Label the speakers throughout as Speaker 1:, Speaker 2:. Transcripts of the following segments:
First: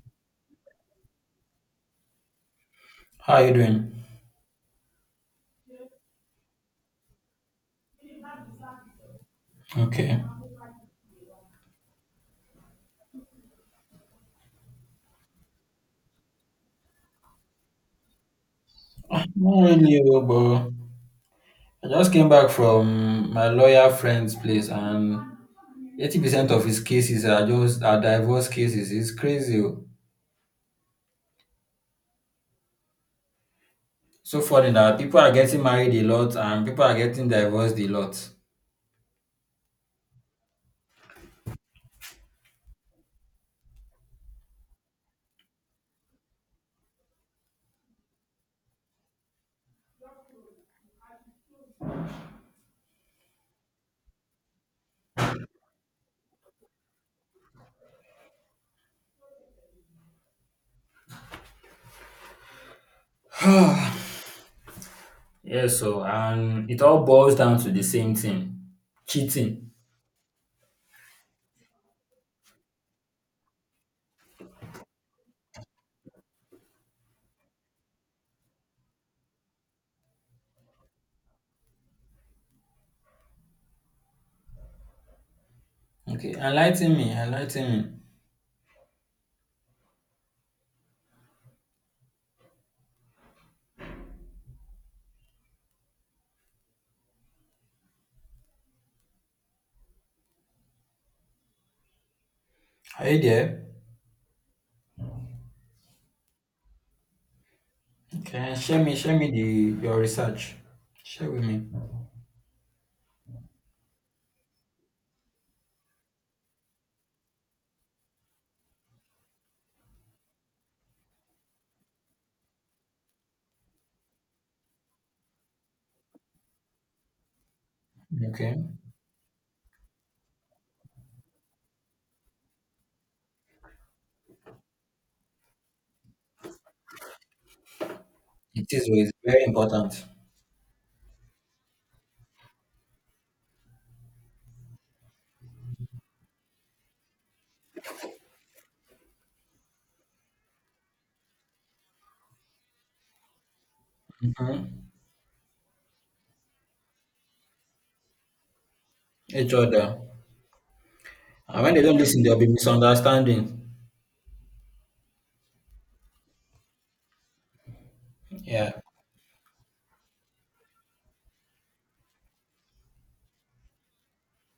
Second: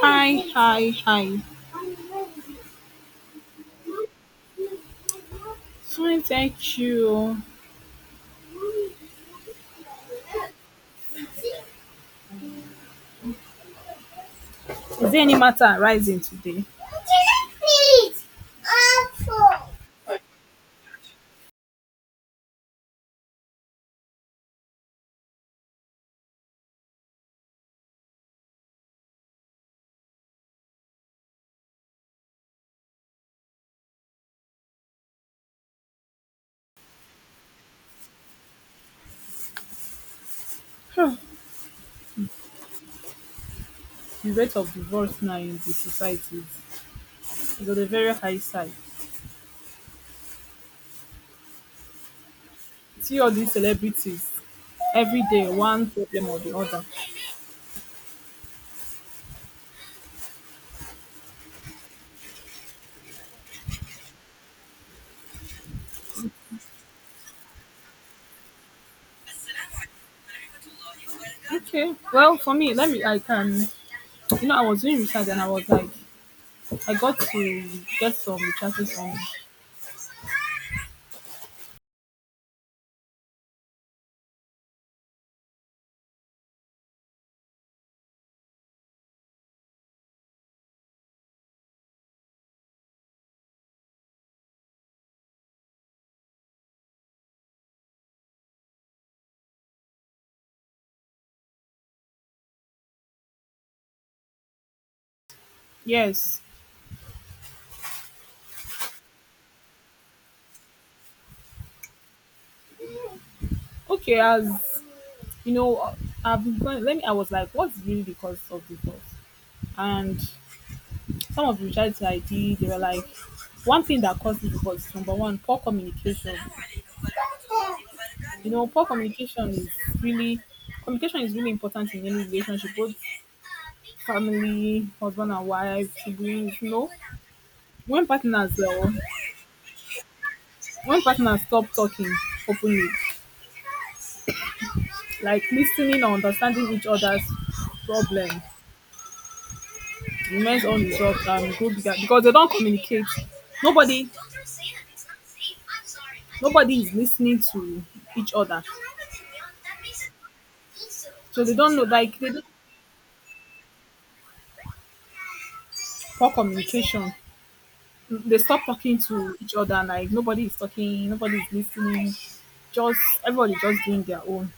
Speaker 1: Hi, hi, hi.
Speaker 2: How are you doing?
Speaker 1: Fine, thank you.
Speaker 2: Okay.
Speaker 1: Is there any matter arising today?
Speaker 2: Not really, oh, but I just came back from my lawyer friend's place, and 80% of his cases are divorce cases. It's crazy. Oh. So funny that people are getting married a lot and people are getting divorced a lot.
Speaker 1: Hmm, The rate of divorce now in the society is on a very high side. See all these celebrities every day, one problem or the other.
Speaker 2: Yes, so and it all boils down to the same thing: cheating.
Speaker 1: Okay, well, for me, let me, I can, I was doing research and I was like, I got to get some researches on,
Speaker 2: Okay, enlighten me, enlighten me. Are you there?
Speaker 1: yes,
Speaker 2: Okay, share me the your research. Share with me.
Speaker 1: okay, as, you know, I've been going, let me, I was like, what's really the cause of divorce? And some of the realities I did, they were like, one thing that caused it was number one, poor communication.
Speaker 2: Okay.
Speaker 1: Poor really communication is really important in any relationship, both family, husband and wife, siblings. When partners
Speaker 2: It is
Speaker 1: uh,
Speaker 2: oh, it's very important.
Speaker 1: when partners stop talking openly, like listening or understanding each other's problem remains unresolved and go bigger because they don't communicate. Nobody,
Speaker 2: Mhm.
Speaker 1: nobody is listening to each other,
Speaker 2: Each other.
Speaker 1: so they
Speaker 2: And when
Speaker 1: don't
Speaker 2: they
Speaker 1: know.
Speaker 2: don't
Speaker 1: Like
Speaker 2: listen,
Speaker 1: they
Speaker 2: there'll
Speaker 1: don't
Speaker 2: be misunderstanding.
Speaker 1: poor communication. They stop
Speaker 2: Yeah.
Speaker 1: talking to each other. Like nobody is talking, nobody is listening. Just everybody just doing their own.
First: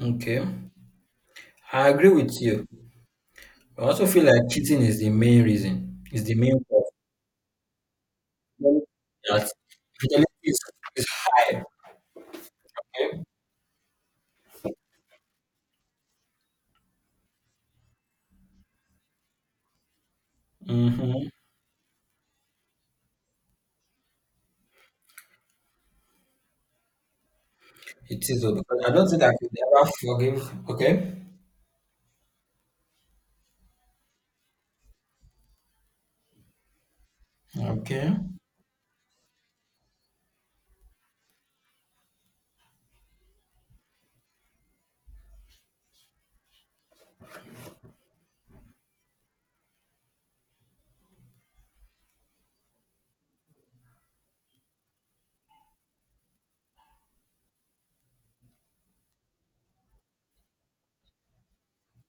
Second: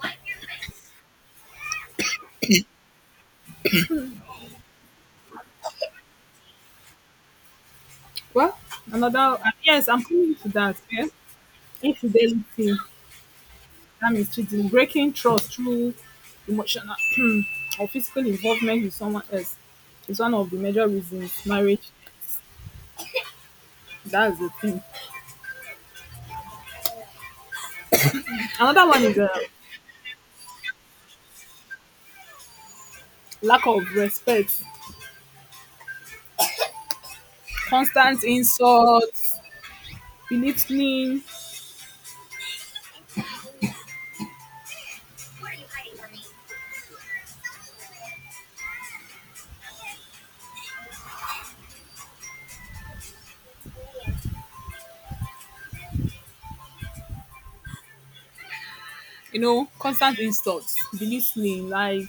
Speaker 2: Okay. I agree with you. I also feel like cheating is the main reason. It's the main cause.
Speaker 1: Well,
Speaker 2: Fidelity-
Speaker 1: another
Speaker 2: That
Speaker 1: yes, I'm
Speaker 2: fidelity
Speaker 1: coming to
Speaker 2: is,
Speaker 1: that.
Speaker 2: is
Speaker 1: Yeah,
Speaker 2: high.
Speaker 1: infidelity.
Speaker 2: Okay.
Speaker 1: That means cheating, breaking trust through emotional or physical involvement with someone else is one of the major
Speaker 2: Mm-hmm.
Speaker 1: reasons marriage. That's the thing.
Speaker 2: It is though, because
Speaker 1: Another
Speaker 2: I
Speaker 1: one
Speaker 2: don't
Speaker 1: is
Speaker 2: think
Speaker 1: the
Speaker 2: I could ever forgive. Okay.
Speaker 1: lack of respect,
Speaker 2: Okay.
Speaker 1: constant insults, belittling. Constant insults, belittling, like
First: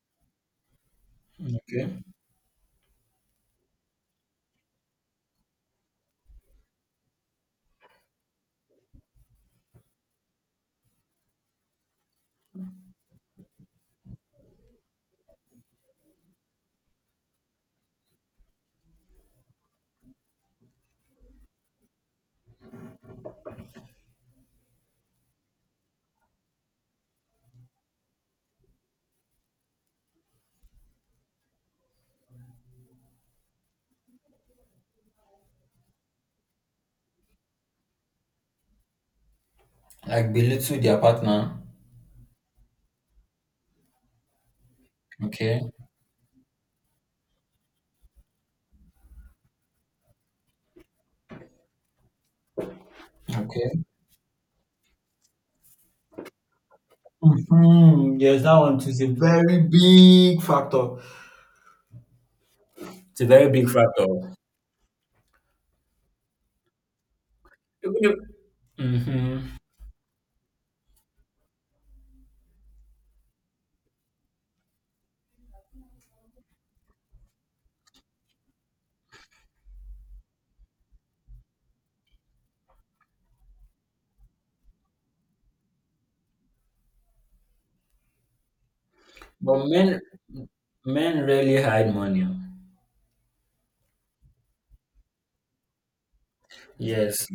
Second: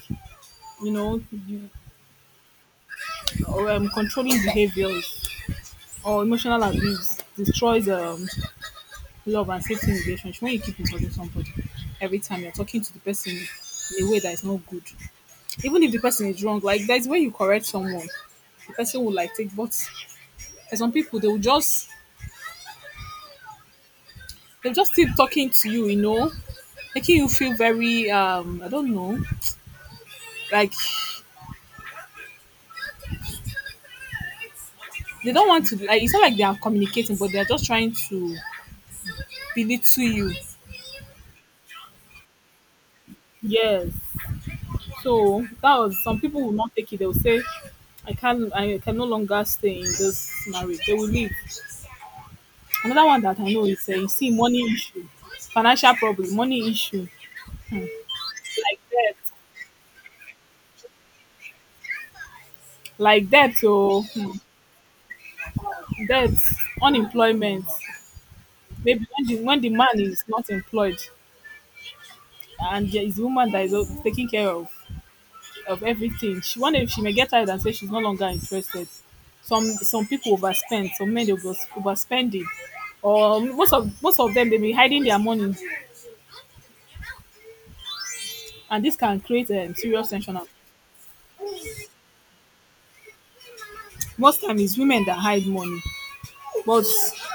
Speaker 1: you know, you,
Speaker 2: Okay.
Speaker 1: or controlling behaviors or emotional abuse destroys love and safety in relationship. When you keep insulting somebody, every time you're talking to the person in a way that is not good, even if the person is wrong, like there's when you correct someone the person will like take. But there's some people they'll just keep talking to you, you know making you feel very I don't know, like they don't want to. Like it's not like they are communicating, but they're just trying to belittle
Speaker 2: Like
Speaker 1: you.
Speaker 2: belittle their partner.
Speaker 1: Yes, so
Speaker 2: Okay.
Speaker 1: that was some people will not take it. They'll say, I can no longer stay in this marriage. They will leave. Another one that I know
Speaker 2: Okay.
Speaker 1: is you see, money issue. Financial problem. Money issue,
Speaker 2: Mhm. Yes, that one
Speaker 1: like
Speaker 2: too is a
Speaker 1: that,
Speaker 2: very big factor. It's a
Speaker 1: like
Speaker 2: very
Speaker 1: debt
Speaker 2: big
Speaker 1: or
Speaker 2: factor.
Speaker 1: debt, unemployment. Maybe when the,
Speaker 2: Mm-hmm.
Speaker 1: when the man is not employed and there is a woman that is taking care of everything, she one day she may get tired and say she's no longer interested. Some people overspend, some men they overspending, or most of them they be hiding their money, and this can create
Speaker 2: But men
Speaker 1: serious tension. And
Speaker 2: men rarely hide money.
Speaker 1: most time it's women that hide money, but
Speaker 2: Yes.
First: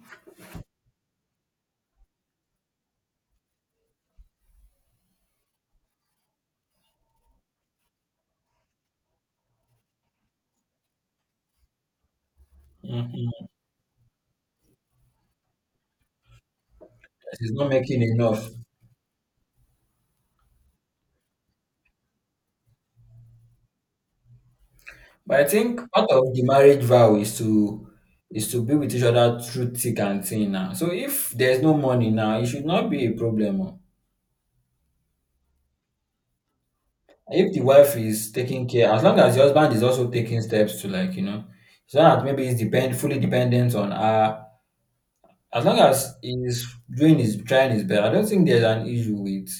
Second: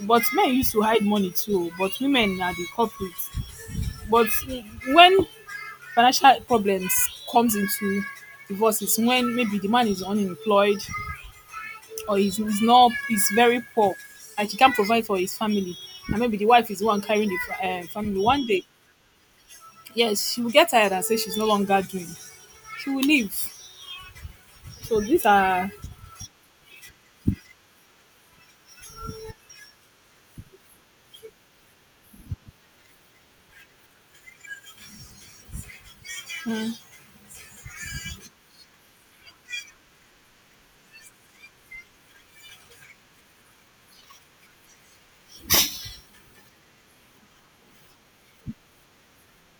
Speaker 1: but men used to hide money too, but women are the culprits. But when financial problems comes into divorce is when maybe the man is unemployed or he's not, he's
Speaker 2: Mm-hmm.
Speaker 1: very poor and he can't provide for his family, and maybe the wife is the one carrying the
Speaker 2: He's not making
Speaker 1: family. One
Speaker 2: enough.
Speaker 1: day, yes, she will get tired and say she's no longer doing. She will leave. So these
Speaker 2: But I
Speaker 1: are,
Speaker 2: think part of the marriage vow is to be with each other through thick and thin now. So if there's no money now, it should not be a problem. Oh. If the wife is taking care, as long as the husband is also taking steps to like, so that maybe he's depend fully dependent on her. As long as he's doing his trying his best, I don't think there's an issue with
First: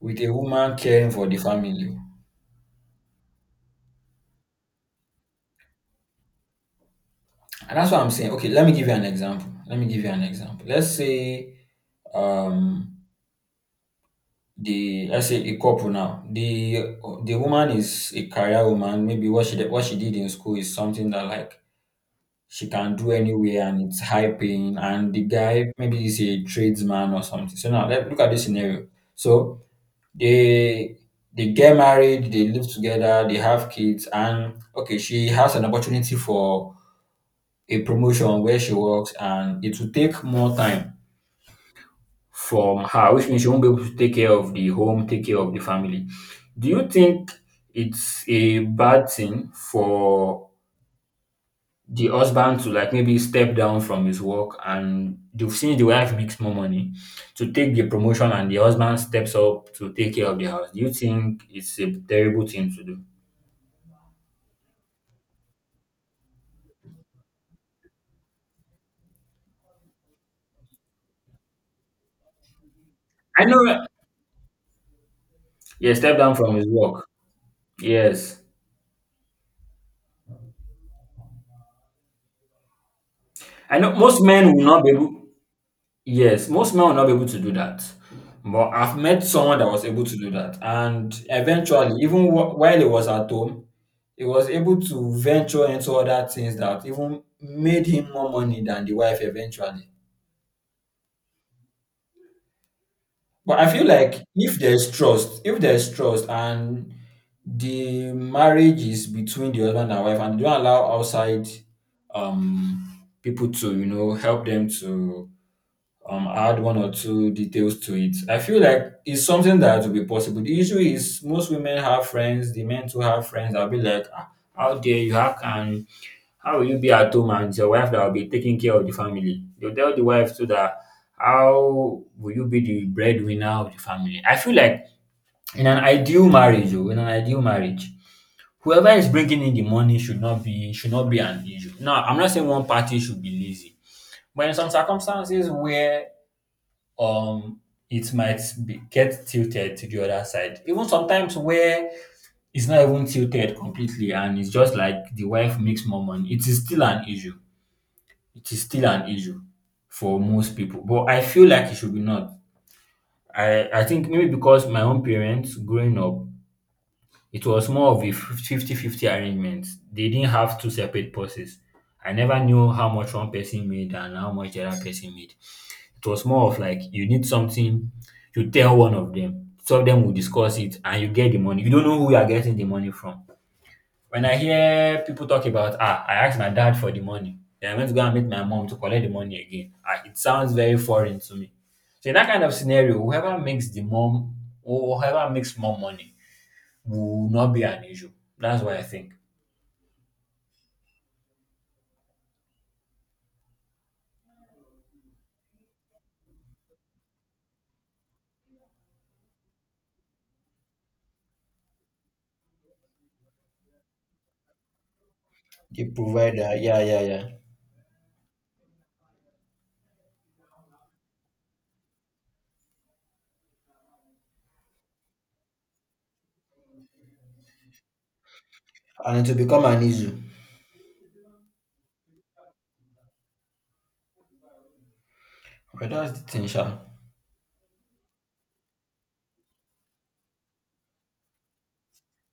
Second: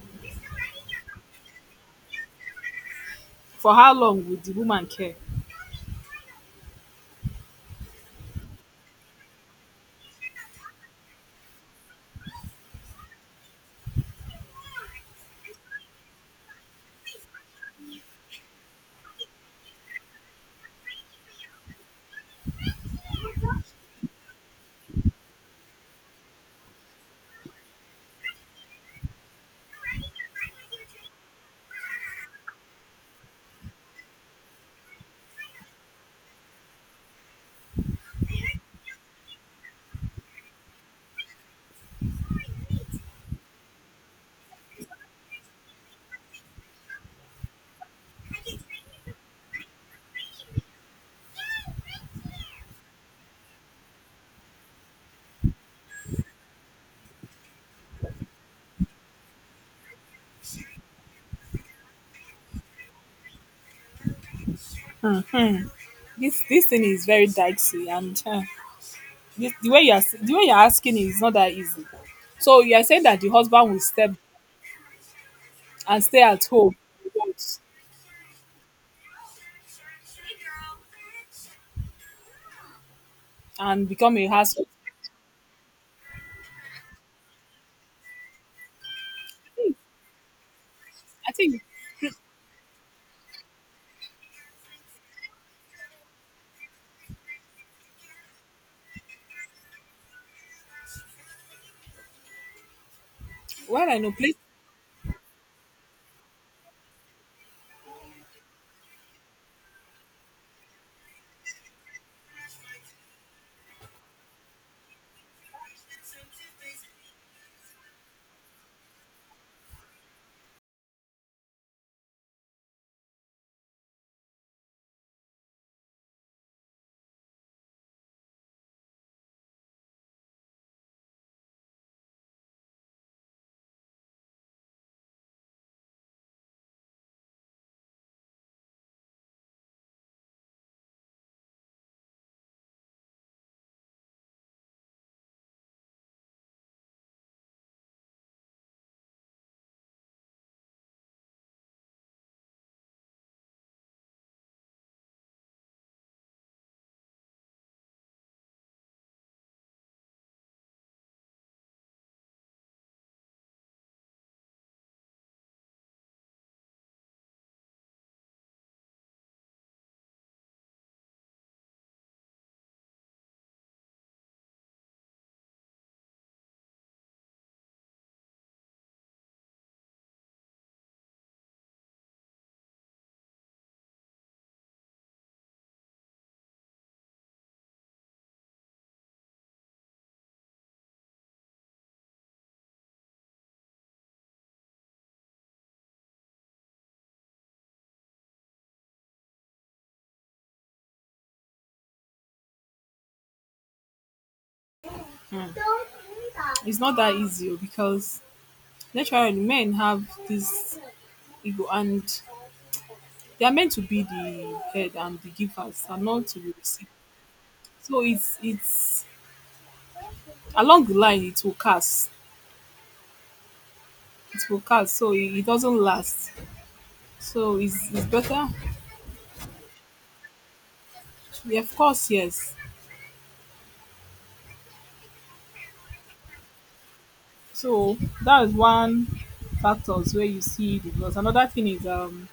Speaker 2: a woman caring for the family.
Speaker 1: for how long would the woman care?
Speaker 2: And that's what I'm saying. Okay, let me give you an example. Let me give you an example. Let's say um a couple now. The woman is a career woman. Maybe what she did in school is something that like she can do anywhere and it's high paying, and the guy maybe is a tradesman or something. So now let look at this scenario. So they they get married, they live together, they have kids, and okay, she has an opportunity for a promotion where she works, and it will take more time from her, which means she won't be able to take care of the home, take care of the family. Do you think it's a bad thing for the husband to like maybe step down from his work and they've seen the wife makes more money to take the promotion and the husband steps up to take care of the house? Do you think it's a terrible thing to do?
Speaker 1: This thing is very dicey and the way you're asking is not that easy. So you are saying that the
Speaker 2: I know,
Speaker 1: husband
Speaker 2: right?
Speaker 1: will step
Speaker 2: Yeah,
Speaker 1: and
Speaker 2: step
Speaker 1: stay
Speaker 2: down
Speaker 1: at
Speaker 2: from his
Speaker 1: home
Speaker 2: work. Yes, I
Speaker 1: and
Speaker 2: know.
Speaker 1: become
Speaker 2: Most
Speaker 1: a
Speaker 2: men will
Speaker 1: household.
Speaker 2: not be able. Yes, most men will not be able to do that. But I've met someone that was able to do that, and
Speaker 1: I think,
Speaker 2: eventually, even while he was at home, he was able to venture into other things that even made him more money than the wife eventually. But I feel
Speaker 1: while I know
Speaker 2: like
Speaker 1: place,
Speaker 2: if there's trust, if there's trust, and the marriage is between the husband and wife, and they don't allow outside um people to, help them to add one or two details to it. I feel like it's something that will be possible. The issue is most women have friends, the men too have friends. I'll be like, "Ah, how dare you, how will you be at home and it's your wife that will be taking care of the family?" They'll tell the wife so that how will you be the breadwinner of the family? I feel like in an ideal marriage, oh, in an ideal marriage, whoever is bringing in the money should not be an issue. Now, I'm not saying one party should be lazy, but in some circumstances where um it might get tilted to the other side. Even sometimes where it's not even tilted completely and it's just like the wife makes more money, it is still an issue. It is still an issue for most people. But I feel like it should be not. I think maybe because my own parents growing up, it was more of a 50-50 arrangement. They didn't have two separate purses. I never knew how much one person made and how much the other person made. It was more of like you need something, you tell one of them, two of them will discuss it, and you get the money. You don't know who you are getting the money from. When I hear people talk about, "Ah, I asked my dad for the money, then I went to go and meet my mom to collect the money again," ah, it sounds very foreign to me. So in that kind of scenario, whoever makes the mom or whoever makes more money will not be an issue. That's what I think.
Speaker 1: it's not that easy oh, because naturally men have this ego, and they are meant to be the head and the givers
Speaker 2: The
Speaker 1: and not to be
Speaker 2: provider, yeah,
Speaker 1: received.
Speaker 2: yeah, yeah.
Speaker 1: So it's along the line it will cast. It will cast, so it doesn't last. So it's better.
Speaker 2: And it will become an issue.
Speaker 1: Yeah, of course yes.
Speaker 2: But that's the thing, sha.
Speaker 1: So that is one factors where you see divorce. Another thing is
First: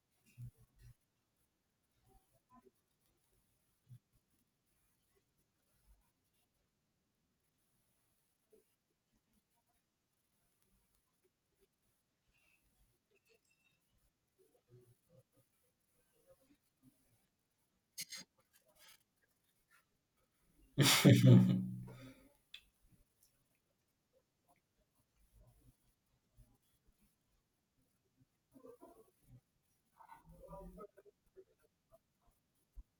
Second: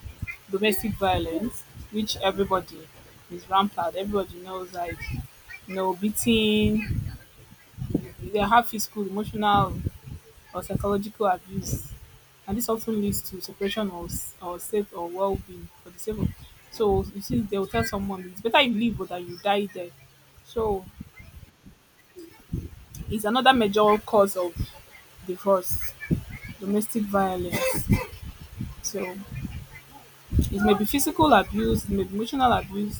Speaker 1: domestic violence, which everybody is rampant. Everybody knows, like beating, they have physical, emotional or psychological abuse. And this often leads to separation or safe or well being for the sake of, so you see they will tell someone it's better you leave but that you die there. So
Speaker 2: Mhm.
Speaker 1: it's another major cause of divorce, domestic violence. So it may be physical abuse, it may be emotional abuse,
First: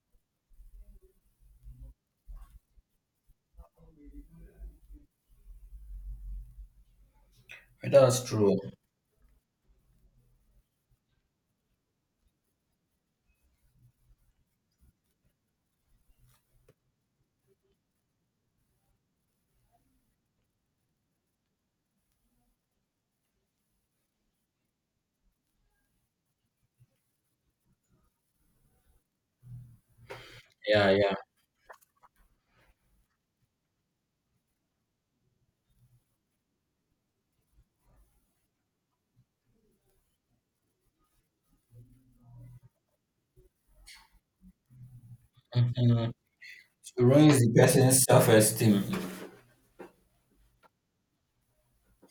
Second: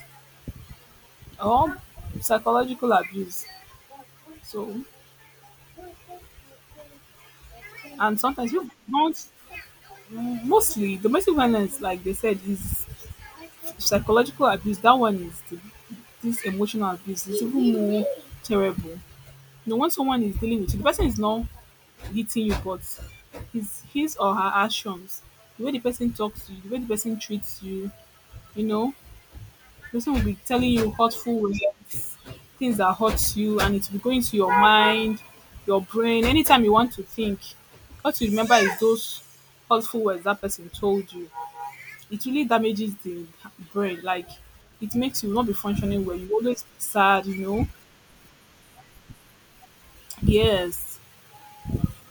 Speaker 1: or psychological abuse. So,
Speaker 2: But
Speaker 1: and
Speaker 2: that's
Speaker 1: sometimes
Speaker 2: true.
Speaker 1: people don't, mostly domestic violence, like they said, is psychological abuse. That one is this emotional abuse is even more terrible. You know, when someone is dealing with you, the person is not hitting you, but his or her actions, the way the person talks to you, the way the person treats you, you know, person will be telling
Speaker 2: Yeah,
Speaker 1: you
Speaker 2: yeah.
Speaker 1: hurtful words, things that hurt you, and it will be going to your mind, your brain. Anytime you want to think, what you remember is those hurtful words that person told you. It really damages the brain. Like it makes you not be functioning
Speaker 2: Mhm.
Speaker 1: well. You always be
Speaker 2: It
Speaker 1: sad,
Speaker 2: ruins
Speaker 1: you
Speaker 2: the
Speaker 1: know.
Speaker 2: person's self-esteem.
Speaker 1: Yes.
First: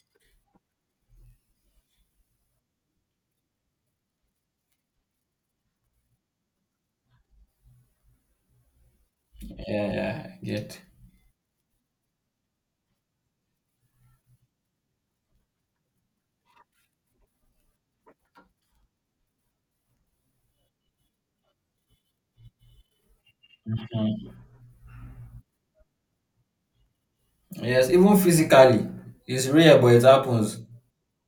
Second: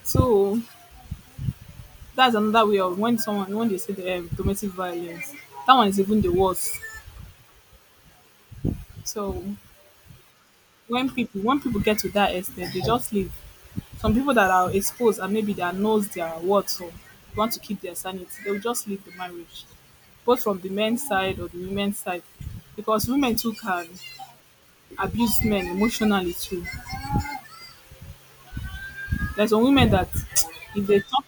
Speaker 1: So that's another way of when someone when they say the domestic violence. That one is even the worst. So
Speaker 2: Yeah, yeah, I get.
Speaker 1: when people get to that extent, they just leave. Some people that are exposed and maybe that knows their worth or want to keep their sanity, they will just leave the marriage, both from the men's side or the women's side, because women too can abuse men emotionally too.
Speaker 2: Yes, even physically, it's
Speaker 1: There's some
Speaker 2: rare,
Speaker 1: women
Speaker 2: but it
Speaker 1: that
Speaker 2: happens.
Speaker 1: if they talk,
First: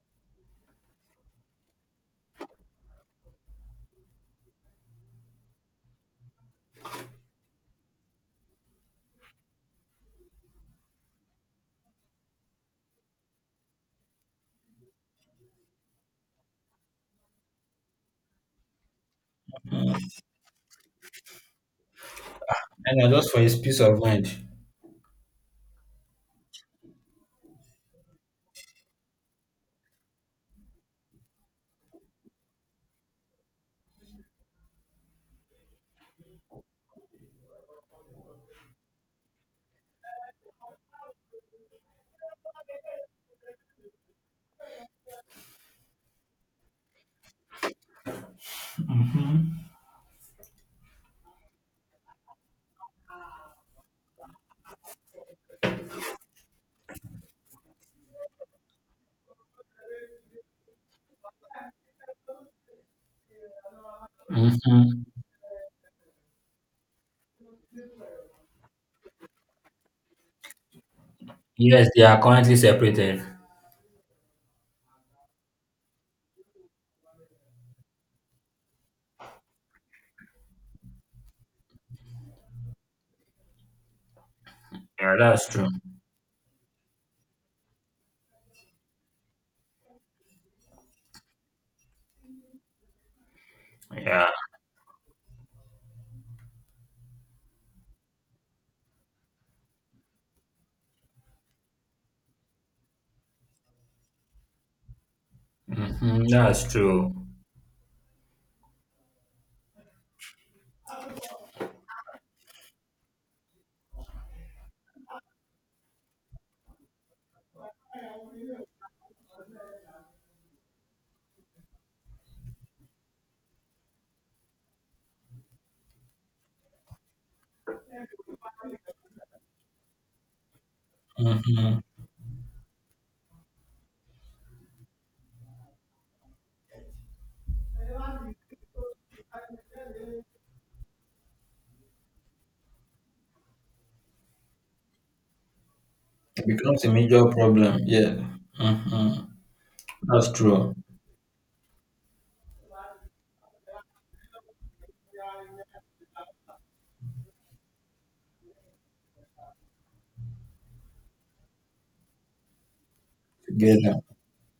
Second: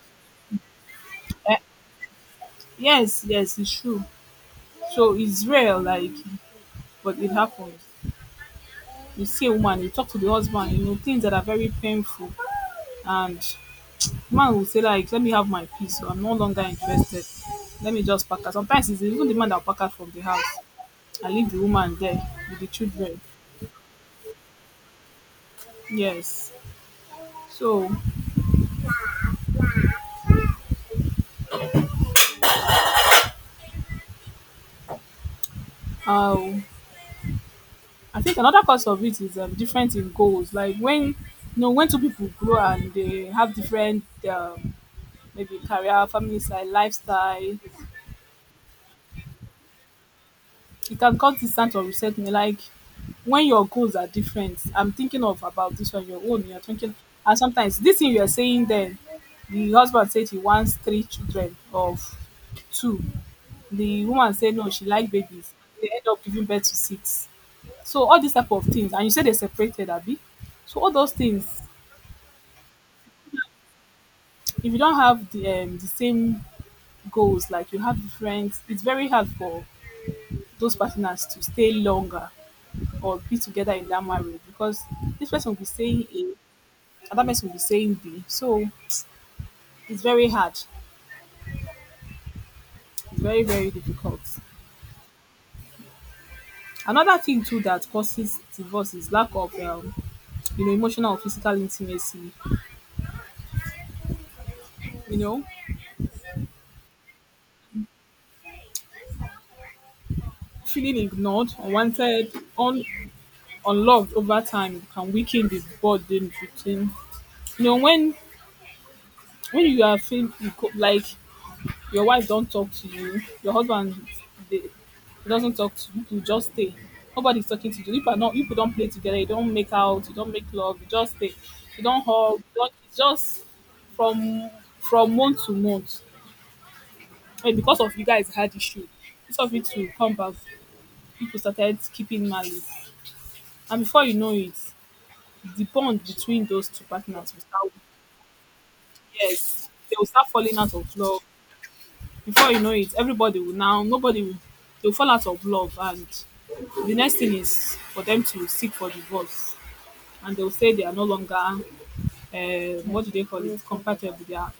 Speaker 1: eh, yes, yes, it's true. So it's real, like, but it happens. You see a woman, you talk to the husband, you know things that are very painful, and man will say like, let me have my peace, so I'm no longer interested. Let me just pack out. Sometimes it's even the man that will pack out from the house and leave the woman there with the
Speaker 2: And know,
Speaker 1: children.
Speaker 2: just for his peace of mind.
Speaker 1: Yes. So, uh, I think another cause of it is different in goals. Like when two people grow and they have different, um, maybe career, family style, lifestyle, it has got this sense of reset me. Like when your goals are different, I'm thinking of about this one, your own, you're thinking, and sometimes this thing you're saying then the husband said he wants three children of two. The woman said no, she
Speaker 2: Mm-hmm.
Speaker 1: like babies. They end up giving birth to six. So all these type of things, and you said they separated, Abby. So all those things,
Speaker 2: Yes, they are currently separated.
Speaker 1: if you don't have the same goals, like you have different, it's very hard for those partners to stay longer or be together in that marriage, because
Speaker 2: Yeah,
Speaker 1: this
Speaker 2: that's
Speaker 1: person will
Speaker 2: true.
Speaker 1: be saying A and that person will be saying B. So it's very hard. It's very, very difficult.
Speaker 2: Yeah,
Speaker 1: Another thing too that causes divorce is lack of emotional or physical intimacy, you know,
Speaker 2: mm-hmm. That's true.
Speaker 1: feeling ignored, unwanted, un unloved over time can weaken the bond in between. You know, when when you are feeling like your wife don't talk to you, your husband they, he doesn't talk to you, you just stay. Nobody's talking to you. If not, you don't play together, you don't make out, you don't make love, you just stay.
Speaker 2: Mm,
Speaker 1: You don't hug, you don't, it's just from from month to month. And because of you guys had issue, instead of it to come back, people started keeping malice. And before you know it, the bond between those
Speaker 2: becomes
Speaker 1: two
Speaker 2: a major
Speaker 1: partners will start.
Speaker 2: problem. Yeah,
Speaker 1: Yes, they will start
Speaker 2: that's
Speaker 1: falling
Speaker 2: true.
Speaker 1: out of love. Before you know it, everybody will now, nobody will, they'll fall out of love. And the next thing is for them to seek for divorce. And they'll say they are no longer, what do they call it,
Speaker 2: Together.
Speaker 1: compatible. They are.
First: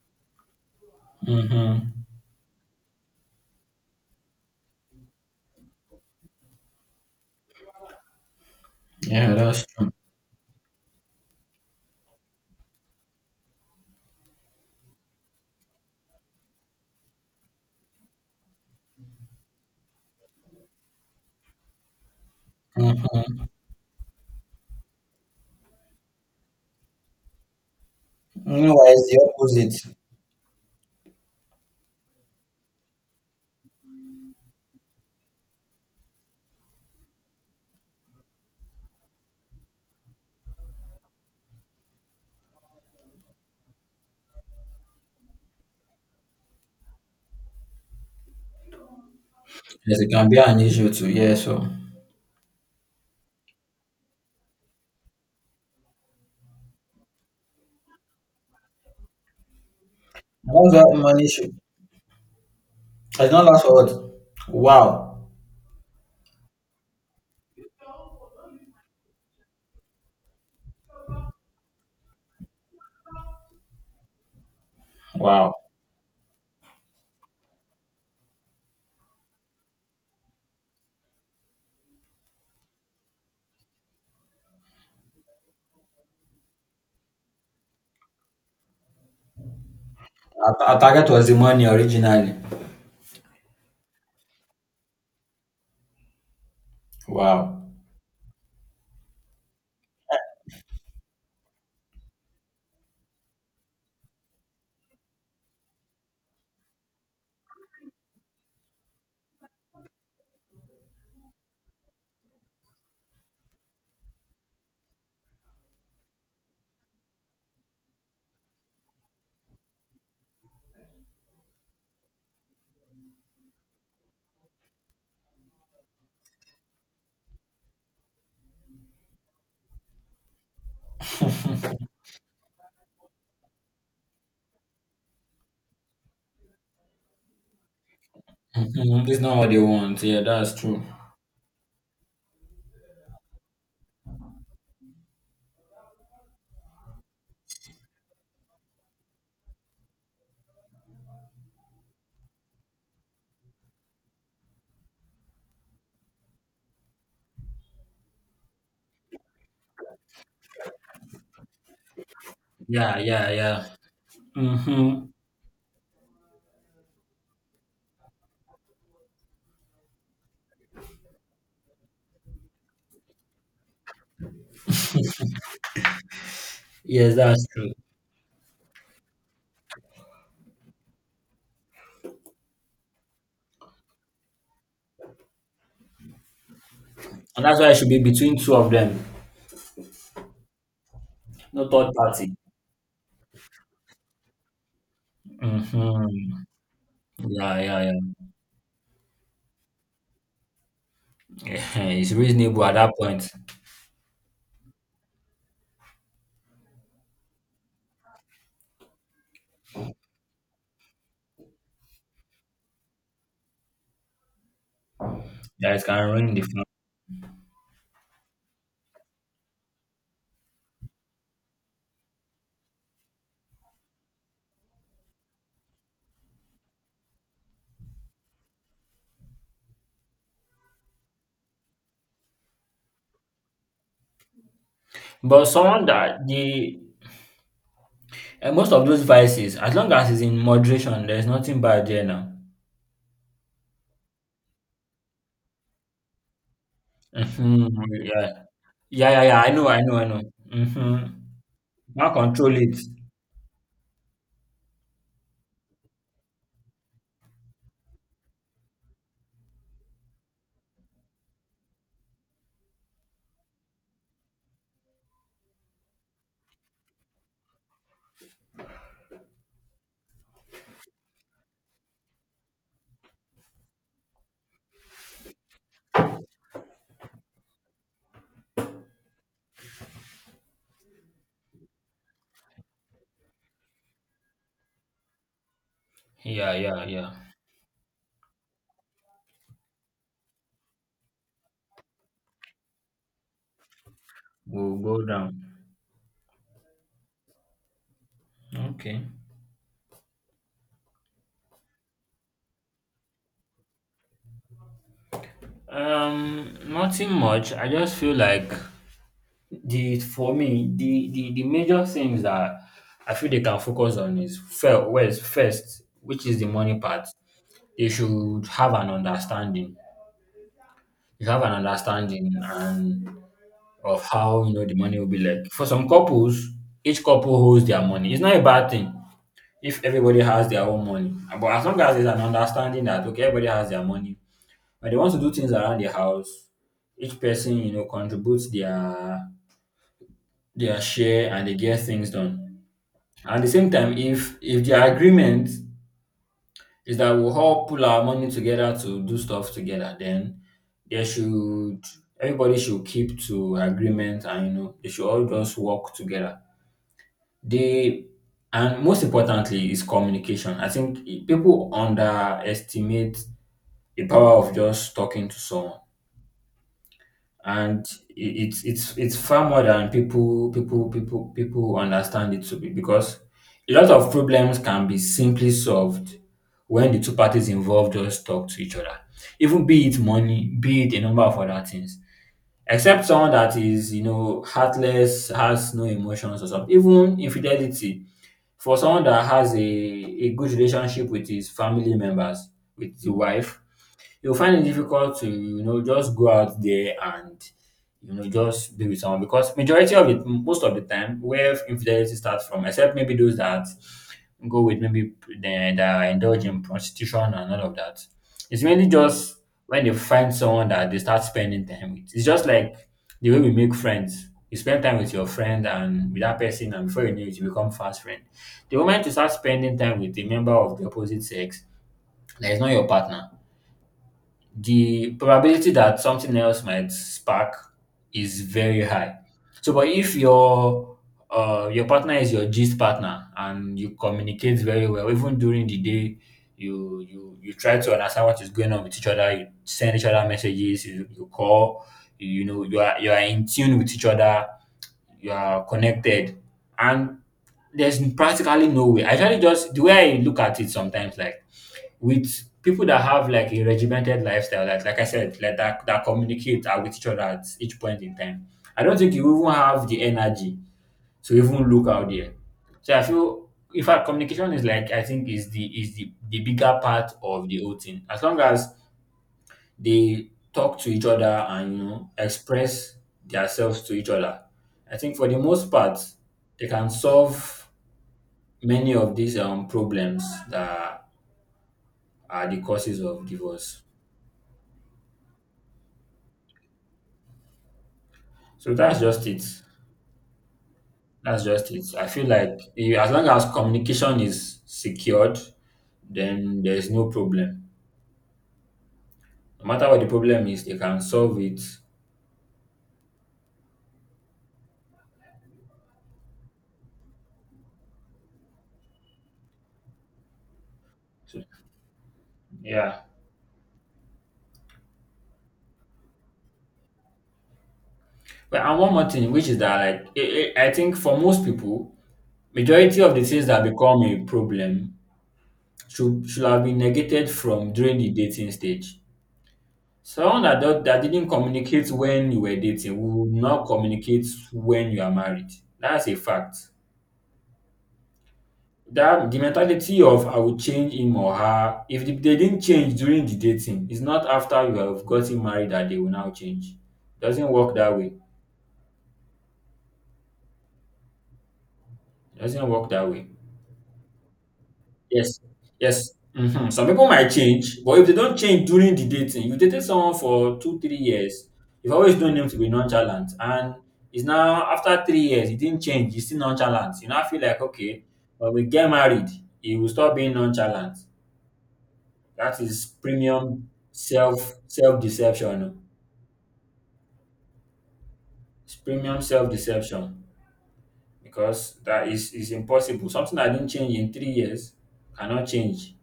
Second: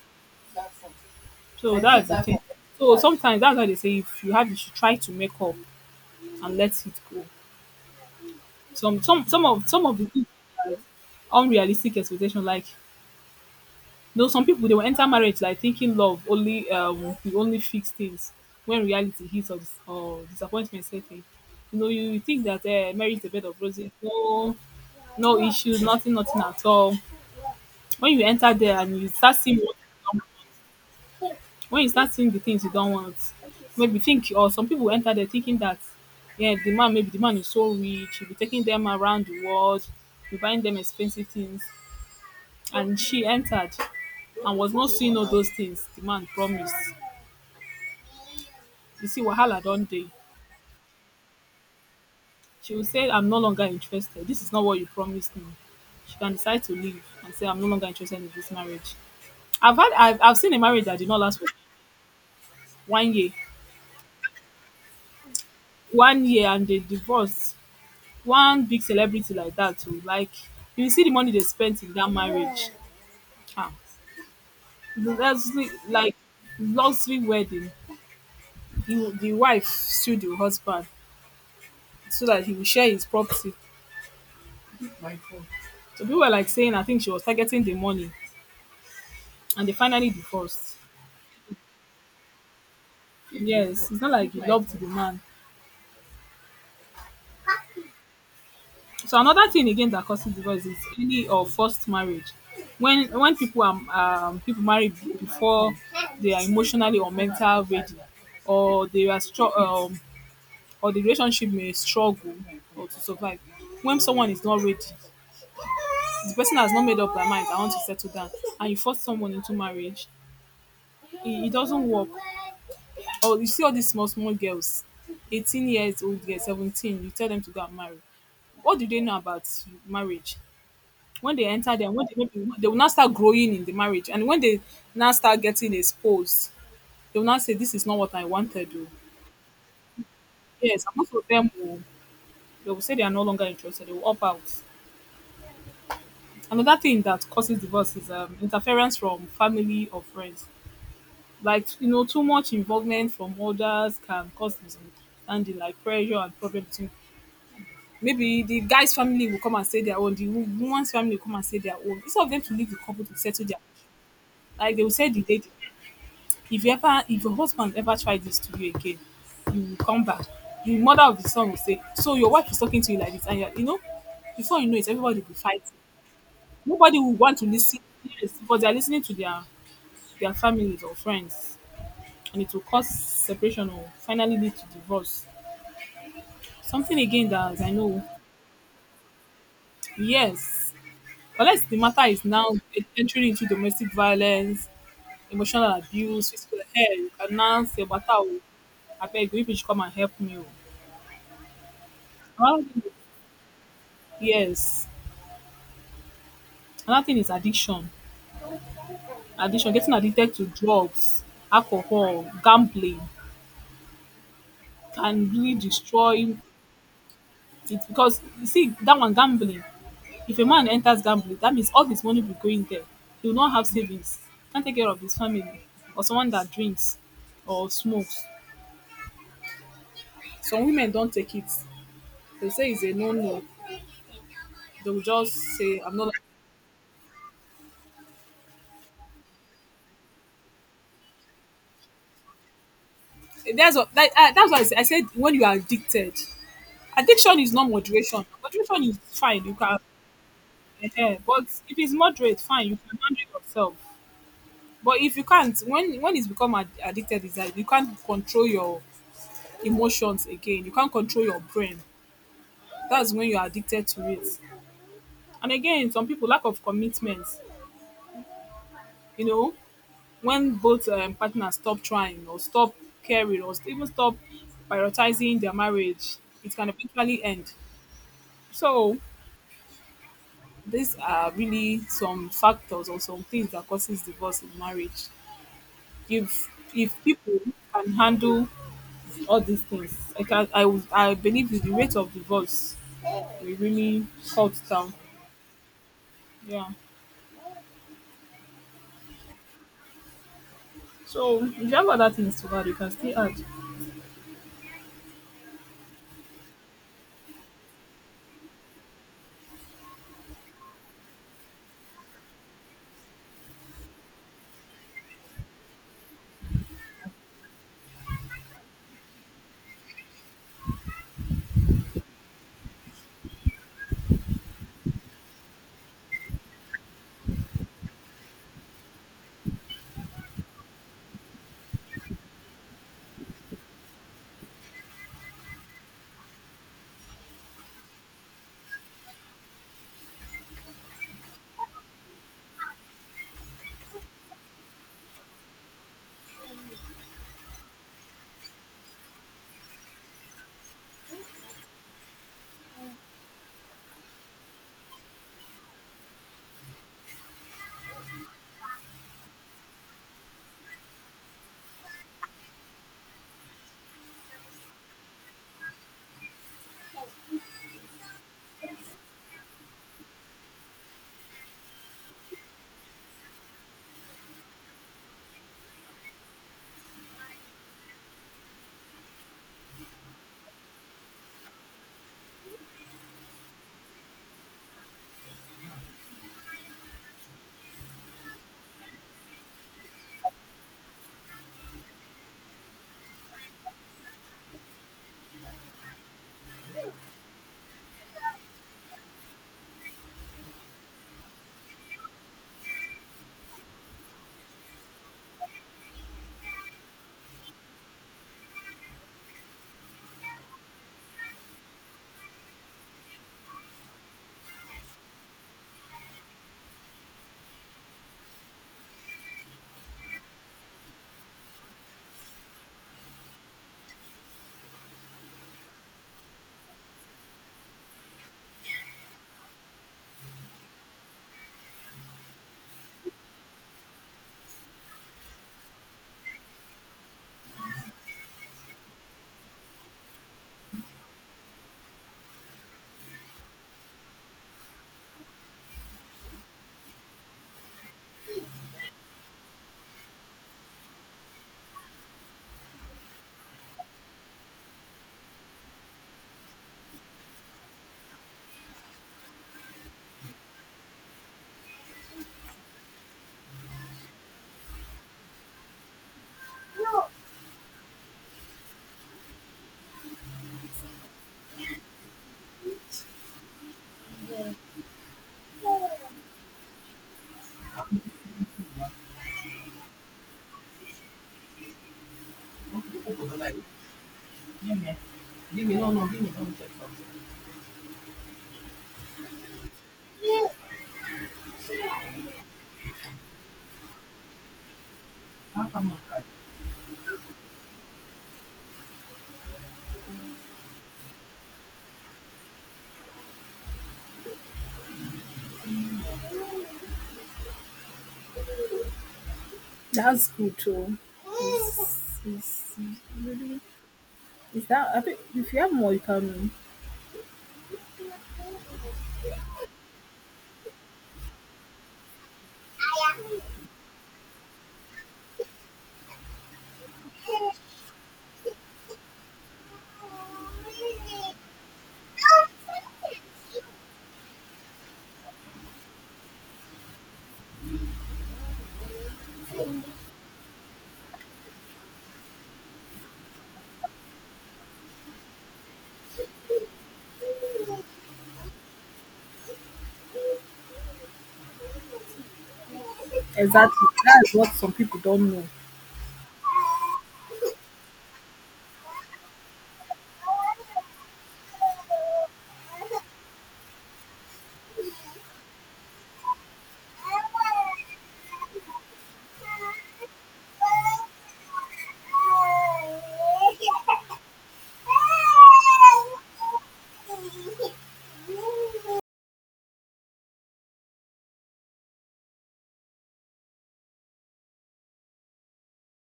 Speaker 1: So
Speaker 2: Mm-hmm.
Speaker 1: that's the thing. So sometimes that's why they say if you have, you should try to make up and let it go. Some, some,
Speaker 2: Yeah,
Speaker 1: some
Speaker 2: that's
Speaker 1: of, some
Speaker 2: true.
Speaker 1: of the people have unrealistic expectation, like no, some people they will enter marriage like thinking love only will only fix things when reality hits, or disappointment set in. You think that marriage is a bed of roses, no, no issues, nothing, nothing at all. When you enter
Speaker 2: You know
Speaker 1: there
Speaker 2: why
Speaker 1: and
Speaker 2: it's
Speaker 1: you
Speaker 2: the
Speaker 1: start seeing what
Speaker 2: opposite.
Speaker 1: you don't want, when you start seeing the things you don't want, maybe think or some people enter there thinking that yeah, the man is so rich, he'll be taking them around the world, be buying them expensive things, and she entered and was not seeing all those things the man promised. You see, Wahala don't
Speaker 2: Yes, it
Speaker 1: day.
Speaker 2: can be an issue too. Yeah, so
Speaker 1: She will say, I'm no longer interested. This is not what you promised me. She can decide to leave and say, I'm no longer interested in this marriage. I've seen a
Speaker 2: that's
Speaker 1: marriage
Speaker 2: that
Speaker 1: that did not
Speaker 2: money
Speaker 1: last for
Speaker 2: issue.
Speaker 1: one
Speaker 2: I did
Speaker 1: year.
Speaker 2: not last for what? Wow.
Speaker 1: One year and they divorced. One big celebrity like that too. Like you see the money they spent in that marriage. Ah. That's
Speaker 2: Wow.
Speaker 1: like luxury wedding. You, the wife sued the husband so that he will share his property. My God. So people were like saying, I think she was targeting the money, and they finally
Speaker 2: Our,
Speaker 1: divorced.
Speaker 2: our target was the money originally.
Speaker 1: Yes, it's not like he loved the man.
Speaker 2: Wow.
Speaker 1: So another thing again that causes divorce is any or forced marriage. When people are people marry before they are emotionally or mental ready, or they are str or the relationship may struggle or to survive. When someone is not ready, the person has not made up their mind. I want to settle down, and you force someone into marriage. It doesn't work. Oh, you see all these small, small girls, 18 years old, girls, 17, you tell them to go and marry. What do they know about marriage? When they enter there, they will not start growing in the marriage. And when they now start getting exposed, they will not say, this is not what I wanted. To.
Speaker 2: Mm-hmm. This is not what they want. Yeah, that's true.
Speaker 1: Yes, and most of them will, they will say they are no longer interested. They will opt out. Another thing that causes divorce is interference from family or friends. Like, you know, too much involvement from others can cause misunderstanding, like pressure and problem between, maybe the guy's family will come and say their own, the woman's family will come and say their own instead of them to leave the
Speaker 2: Yeah,
Speaker 1: couple to
Speaker 2: yeah,
Speaker 1: settle their,
Speaker 2: yeah.
Speaker 1: like they will
Speaker 2: Mm-hmm.
Speaker 1: say the date, if you ever, if your husband ever try this to you again, you will come back. The mother of the son will say, so your wife is talking to you like this and you're, before you know it everybody will be fighting, nobody will
Speaker 2: Yes,
Speaker 1: want
Speaker 2: that's
Speaker 1: to
Speaker 2: true.
Speaker 1: listen. Yes, but they're listening to their families or friends, and it will cause separation or finally lead to divorce. Something again
Speaker 2: And that's
Speaker 1: that
Speaker 2: why
Speaker 1: I
Speaker 2: it should be
Speaker 1: know,
Speaker 2: between two of them,
Speaker 1: yes, unless
Speaker 2: no
Speaker 1: the
Speaker 2: third
Speaker 1: matter is
Speaker 2: party.
Speaker 1: now entering into domestic violence, emotional abuse,
Speaker 2: Mm-hmm.
Speaker 1: physical hell, you can
Speaker 2: Yeah,
Speaker 1: now say,
Speaker 2: yeah,
Speaker 1: but I beg you, if you should come and help me. Oh.
Speaker 2: yeah. It's
Speaker 1: Another
Speaker 2: reasonable at
Speaker 1: thing is-
Speaker 2: that point
Speaker 1: Yes. Another thing is addiction. Addiction, getting addicted to drugs, alcohol, gambling can really
Speaker 2: that it can ruin
Speaker 1: destroy.
Speaker 2: the phone.
Speaker 1: It's because you see that one, gambling. If a man enters gambling, that means all his money will go in there. He will not have savings. Can't take care of his family, or someone that drinks or smokes. Some women don't take it. They say it's a no no. They will just
Speaker 2: But
Speaker 1: say
Speaker 2: someone
Speaker 1: I'm not.
Speaker 2: that the and Most of those vices, as long as it's in moderation, there's nothing bad there now.
Speaker 1: That's what that, that's why I said when you are addicted, addiction is
Speaker 2: Mm-hmm.
Speaker 1: not moderation.
Speaker 2: Yeah.
Speaker 1: Moderation is
Speaker 2: Yeah, yeah, yeah.
Speaker 1: fine.
Speaker 2: I
Speaker 1: You
Speaker 2: know,
Speaker 1: can,
Speaker 2: I know, I know. Mm-hmm.
Speaker 1: but if it's
Speaker 2: Now
Speaker 1: moderate,
Speaker 2: control
Speaker 1: fine.
Speaker 2: it.
Speaker 1: You can manage yourself. But if you can't, when it's become addicted, is that you can't control your emotions again. You can't control your brain. That's when you're addicted to it. And again, some people lack of commitment. You know, when both partners stop trying or stop caring or even stop prioritizing their marriage, it can eventually end. So these are really some factors or some things that causes divorce in marriage. If
Speaker 2: Yeah, yeah,
Speaker 1: if
Speaker 2: yeah.
Speaker 1: people can handle all these things, I can I, would- I believe the rate of divorce will really cut
Speaker 2: We'll
Speaker 1: down.
Speaker 2: go down.
Speaker 1: Yeah.
Speaker 2: Okay.
Speaker 1: So if you have other things to add, you can still add.
Speaker 2: Nothing much. I just feel like The for me, the major things that I feel they can focus on is first, which is the money part. They should have an understanding. You have an understanding and of how the money will be like. For some couples, each couple holds their money. It's not a bad thing if everybody has their own money. But as long as there's an understanding that okay, everybody has their money, when they want to do things around the house, each person, contributes their share, and they get things done. At the same time, if their agreement is that we'll all pull our money together to do stuff together, then they should everybody should keep to agreement, and they should all just work together. They and most importantly is communication. I think people underestimate the power of just talking to someone, and it's far more than people understand it to be, because a lot of problems can be simply solved when the two parties involved just talk to each other, even be it money, be it a number of other things. Except someone that is heartless, has no emotions or something, even infidelity, for someone that has a good relationship with his family members, with the wife, you'll find it difficult to just go out there and just be with someone. Because majority of it, most of the time where infidelity starts from, except maybe those that go with maybe then, that are indulge in prostitution and all of that, it's mainly just when they find someone that they start spending time with. It's just like the way we make friends: you spend time with your friend and with that person, and before you know it, you become fast friend. The moment you start spending time with a member of the opposite sex that is not your partner, the probability that something else might spark is very high. So, but if your partner is your gist partner and you communicate very well, even during the day, you try to understand what is going on with each other. You send each other messages. You call. You know, you are in tune with each other. You are connected, and there's practically no way. I actually just the way I look at it sometimes like with people that have like a regimented lifestyle, like I said, like that communicate with each other at each point in time. I don't think you even have the energy to even look out there. So I feel in fact communication is like I think the bigger part of the whole thing. As long as they talk to each other and express themselves to each other. I think for the most part they can solve many of these problems that are the causes of divorce.
Speaker 1: Give me. Give me. No, no. Give me. Let check something.
Speaker 2: So that's just it. That's just it. I feel like you, as long as communication is secured,
Speaker 1: How come I can't?
Speaker 2: then there's no problem. No matter what the problem is, they can solve it.
Speaker 1: That's good too.
Speaker 2: So,
Speaker 1: It's, it's,
Speaker 2: yeah.
Speaker 1: it's that I think if you have more, you can.
Speaker 2: But and one more thing, which is that like I think for most people, majority of the things that become a problem should have been negated from during the dating stage. Someone that didn't communicate when you were dating will not communicate when you are married. That's a fact. That the mentality of I will change him or her, if they didn't change during the dating, it's not after you have gotten married that they will now change. Doesn't work that way. Doesn't work that way.
Speaker 1: Exactly. That's what some people don't
Speaker 2: Yes.
Speaker 1: know.
Speaker 2: Yes. Some people might change, but if they don't change during the dating, you dated someone for two, 3 years, you've always known them to be nonchalant. And it's now after 3 years, he didn't change, he's still nonchalant. You now feel like, okay, when we get married, he will stop being nonchalant. That is premium self deception. It's premium self deception because that is impossible. Something that didn't change in 3 years cannot change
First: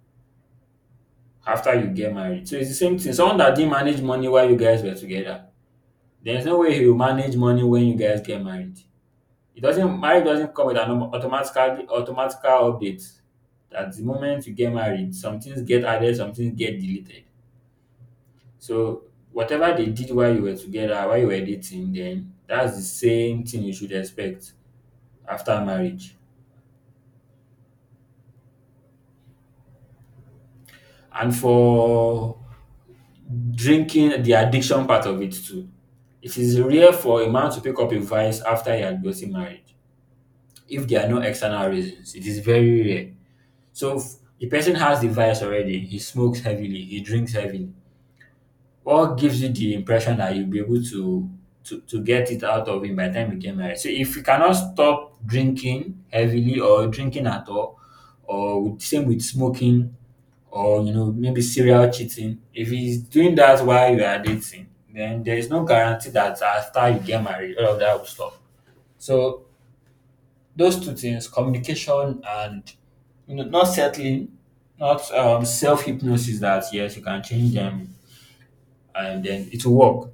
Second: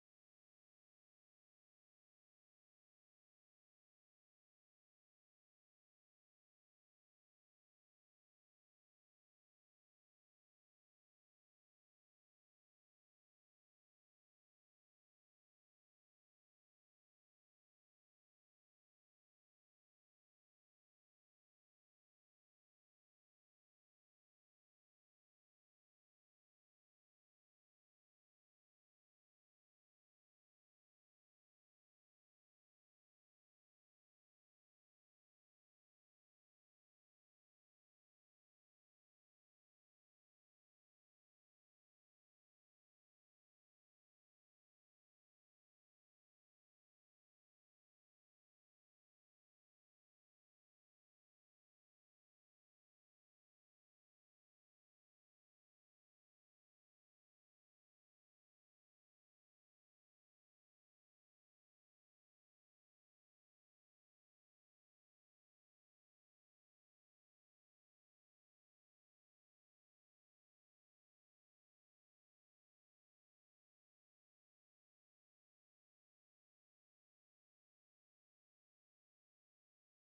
Speaker 2: after you get married. So it's the same thing. Someone that didn't manage money while you guys were together, there's no way he will manage money when you guys get married. It doesn't Marriage doesn't come with an automatical update. At the moment you get married, some things get added, some things get deleted. So whatever they did while you were together, while you were dating, then that's the same thing you should expect after marriage. And for drinking, the addiction part of it too. It is rare for a man to pick up a vice after he had gotten married. If there are no external reasons, it is very rare. So if the person has the vice already, he smokes heavily, he drinks heavily. What gives you the impression that you'll be able to to get it out of him by the time you get married? So if you cannot stop drinking heavily or drinking at all, or with, same with smoking, or maybe serial cheating, if he's doing that while you are dating, then there is no guarantee that after you get married, all of that will stop. So those two things, communication and not settling, not self hypnosis that yes, you can change them and then it will work.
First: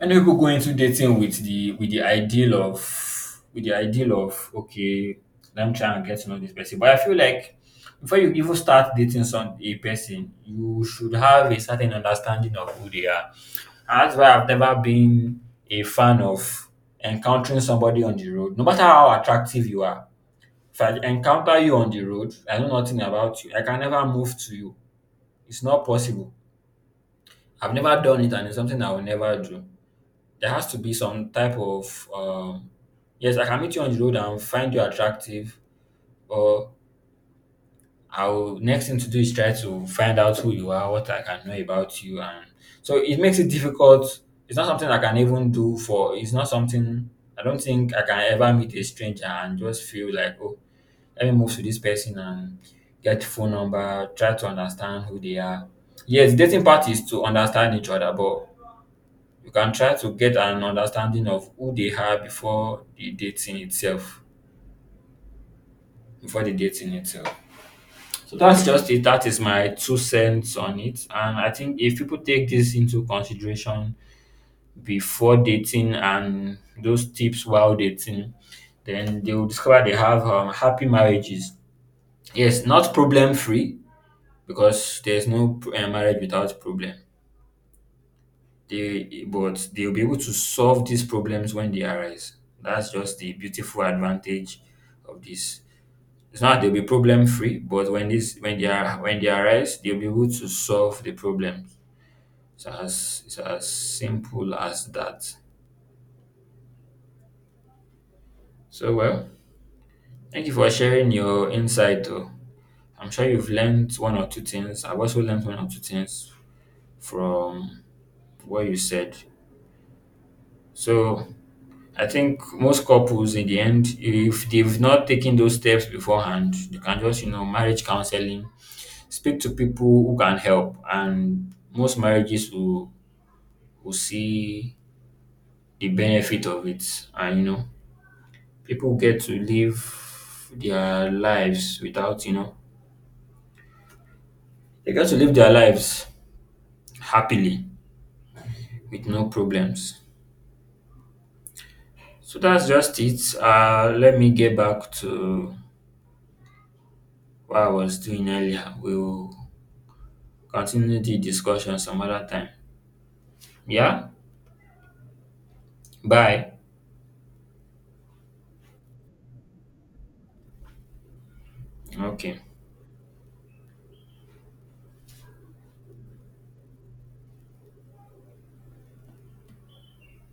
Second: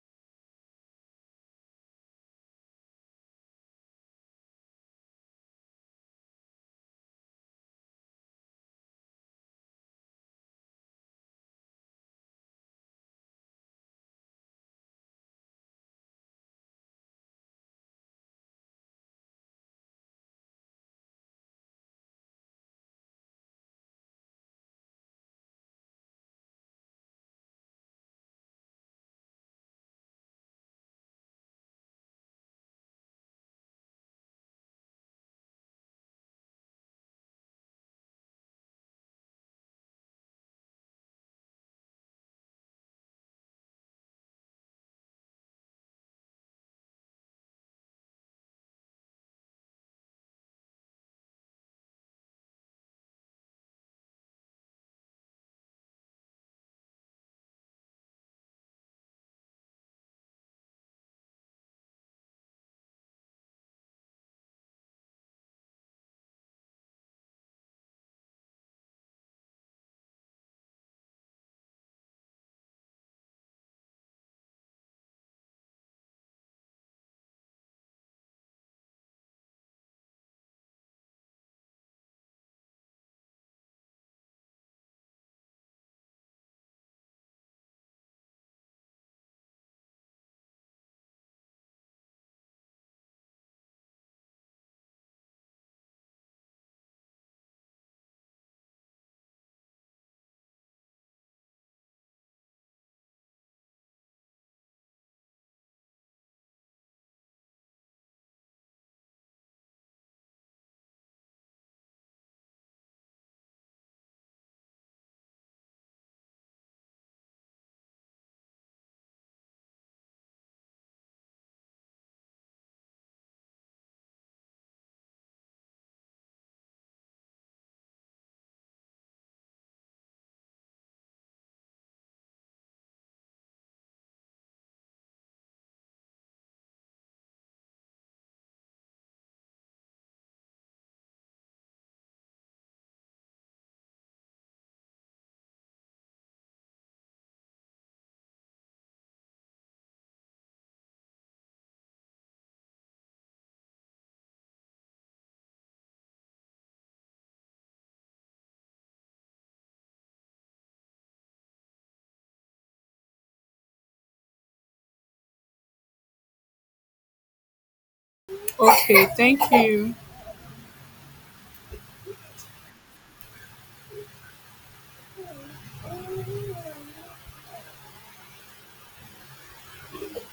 Speaker 2: Many people go into dating with the ideal of with the ideal of okay, let me try and get to know this person. But I feel like before you even start dating some a person, you should have a certain understanding of who they are. And that's why I've never been a fan of encountering somebody on the road, no matter how attractive you are. If I encounter you on the road, I know nothing about you. I can never move to you. It's not possible. I've never done it, and it's something I will never do. There has to be some type of yes, I can meet you on the road and find you attractive, or I'll next thing to do is try to find out who you are, what I can know about you. And so it makes it difficult. It's not something I can even do for. It's not something. I don't think I can ever meet a stranger and just feel like, oh, let me move to this person and get phone number, try to understand who they are. Yes, dating part is to understand each other, but you can try to get an understanding of who they are before the dating itself. Before the dating itself. So that's just it. That is my two cents on it, and I think if people take this into consideration before dating and those tips while dating, then they will discover they have happy marriages. Yes, not problem free, because there's no marriage without problem. They but they'll be able to solve these problems when they arise. That's just the beautiful advantage of this. It's not they'll be problem free, but when they are when they arise, they'll be able to solve the problem. It's as simple as that. So well, thank you for sharing your insight though. I'm sure you've learned one or two things. I've also learned one or two things from what you said. So I think most couples in the end, if they've not taken those steps beforehand, they can just, you know, marriage counseling, speak to people who can help, and most marriages will see the benefit of it. And, you know, people get to live their lives without, you know, they get to live their lives happily with no problems. So that's just it. Let me get back to what I was doing earlier. We'll continue the discussion some other time. Yeah? Bye.
Speaker 1: Okay. Thank you.
Speaker 2: Okay.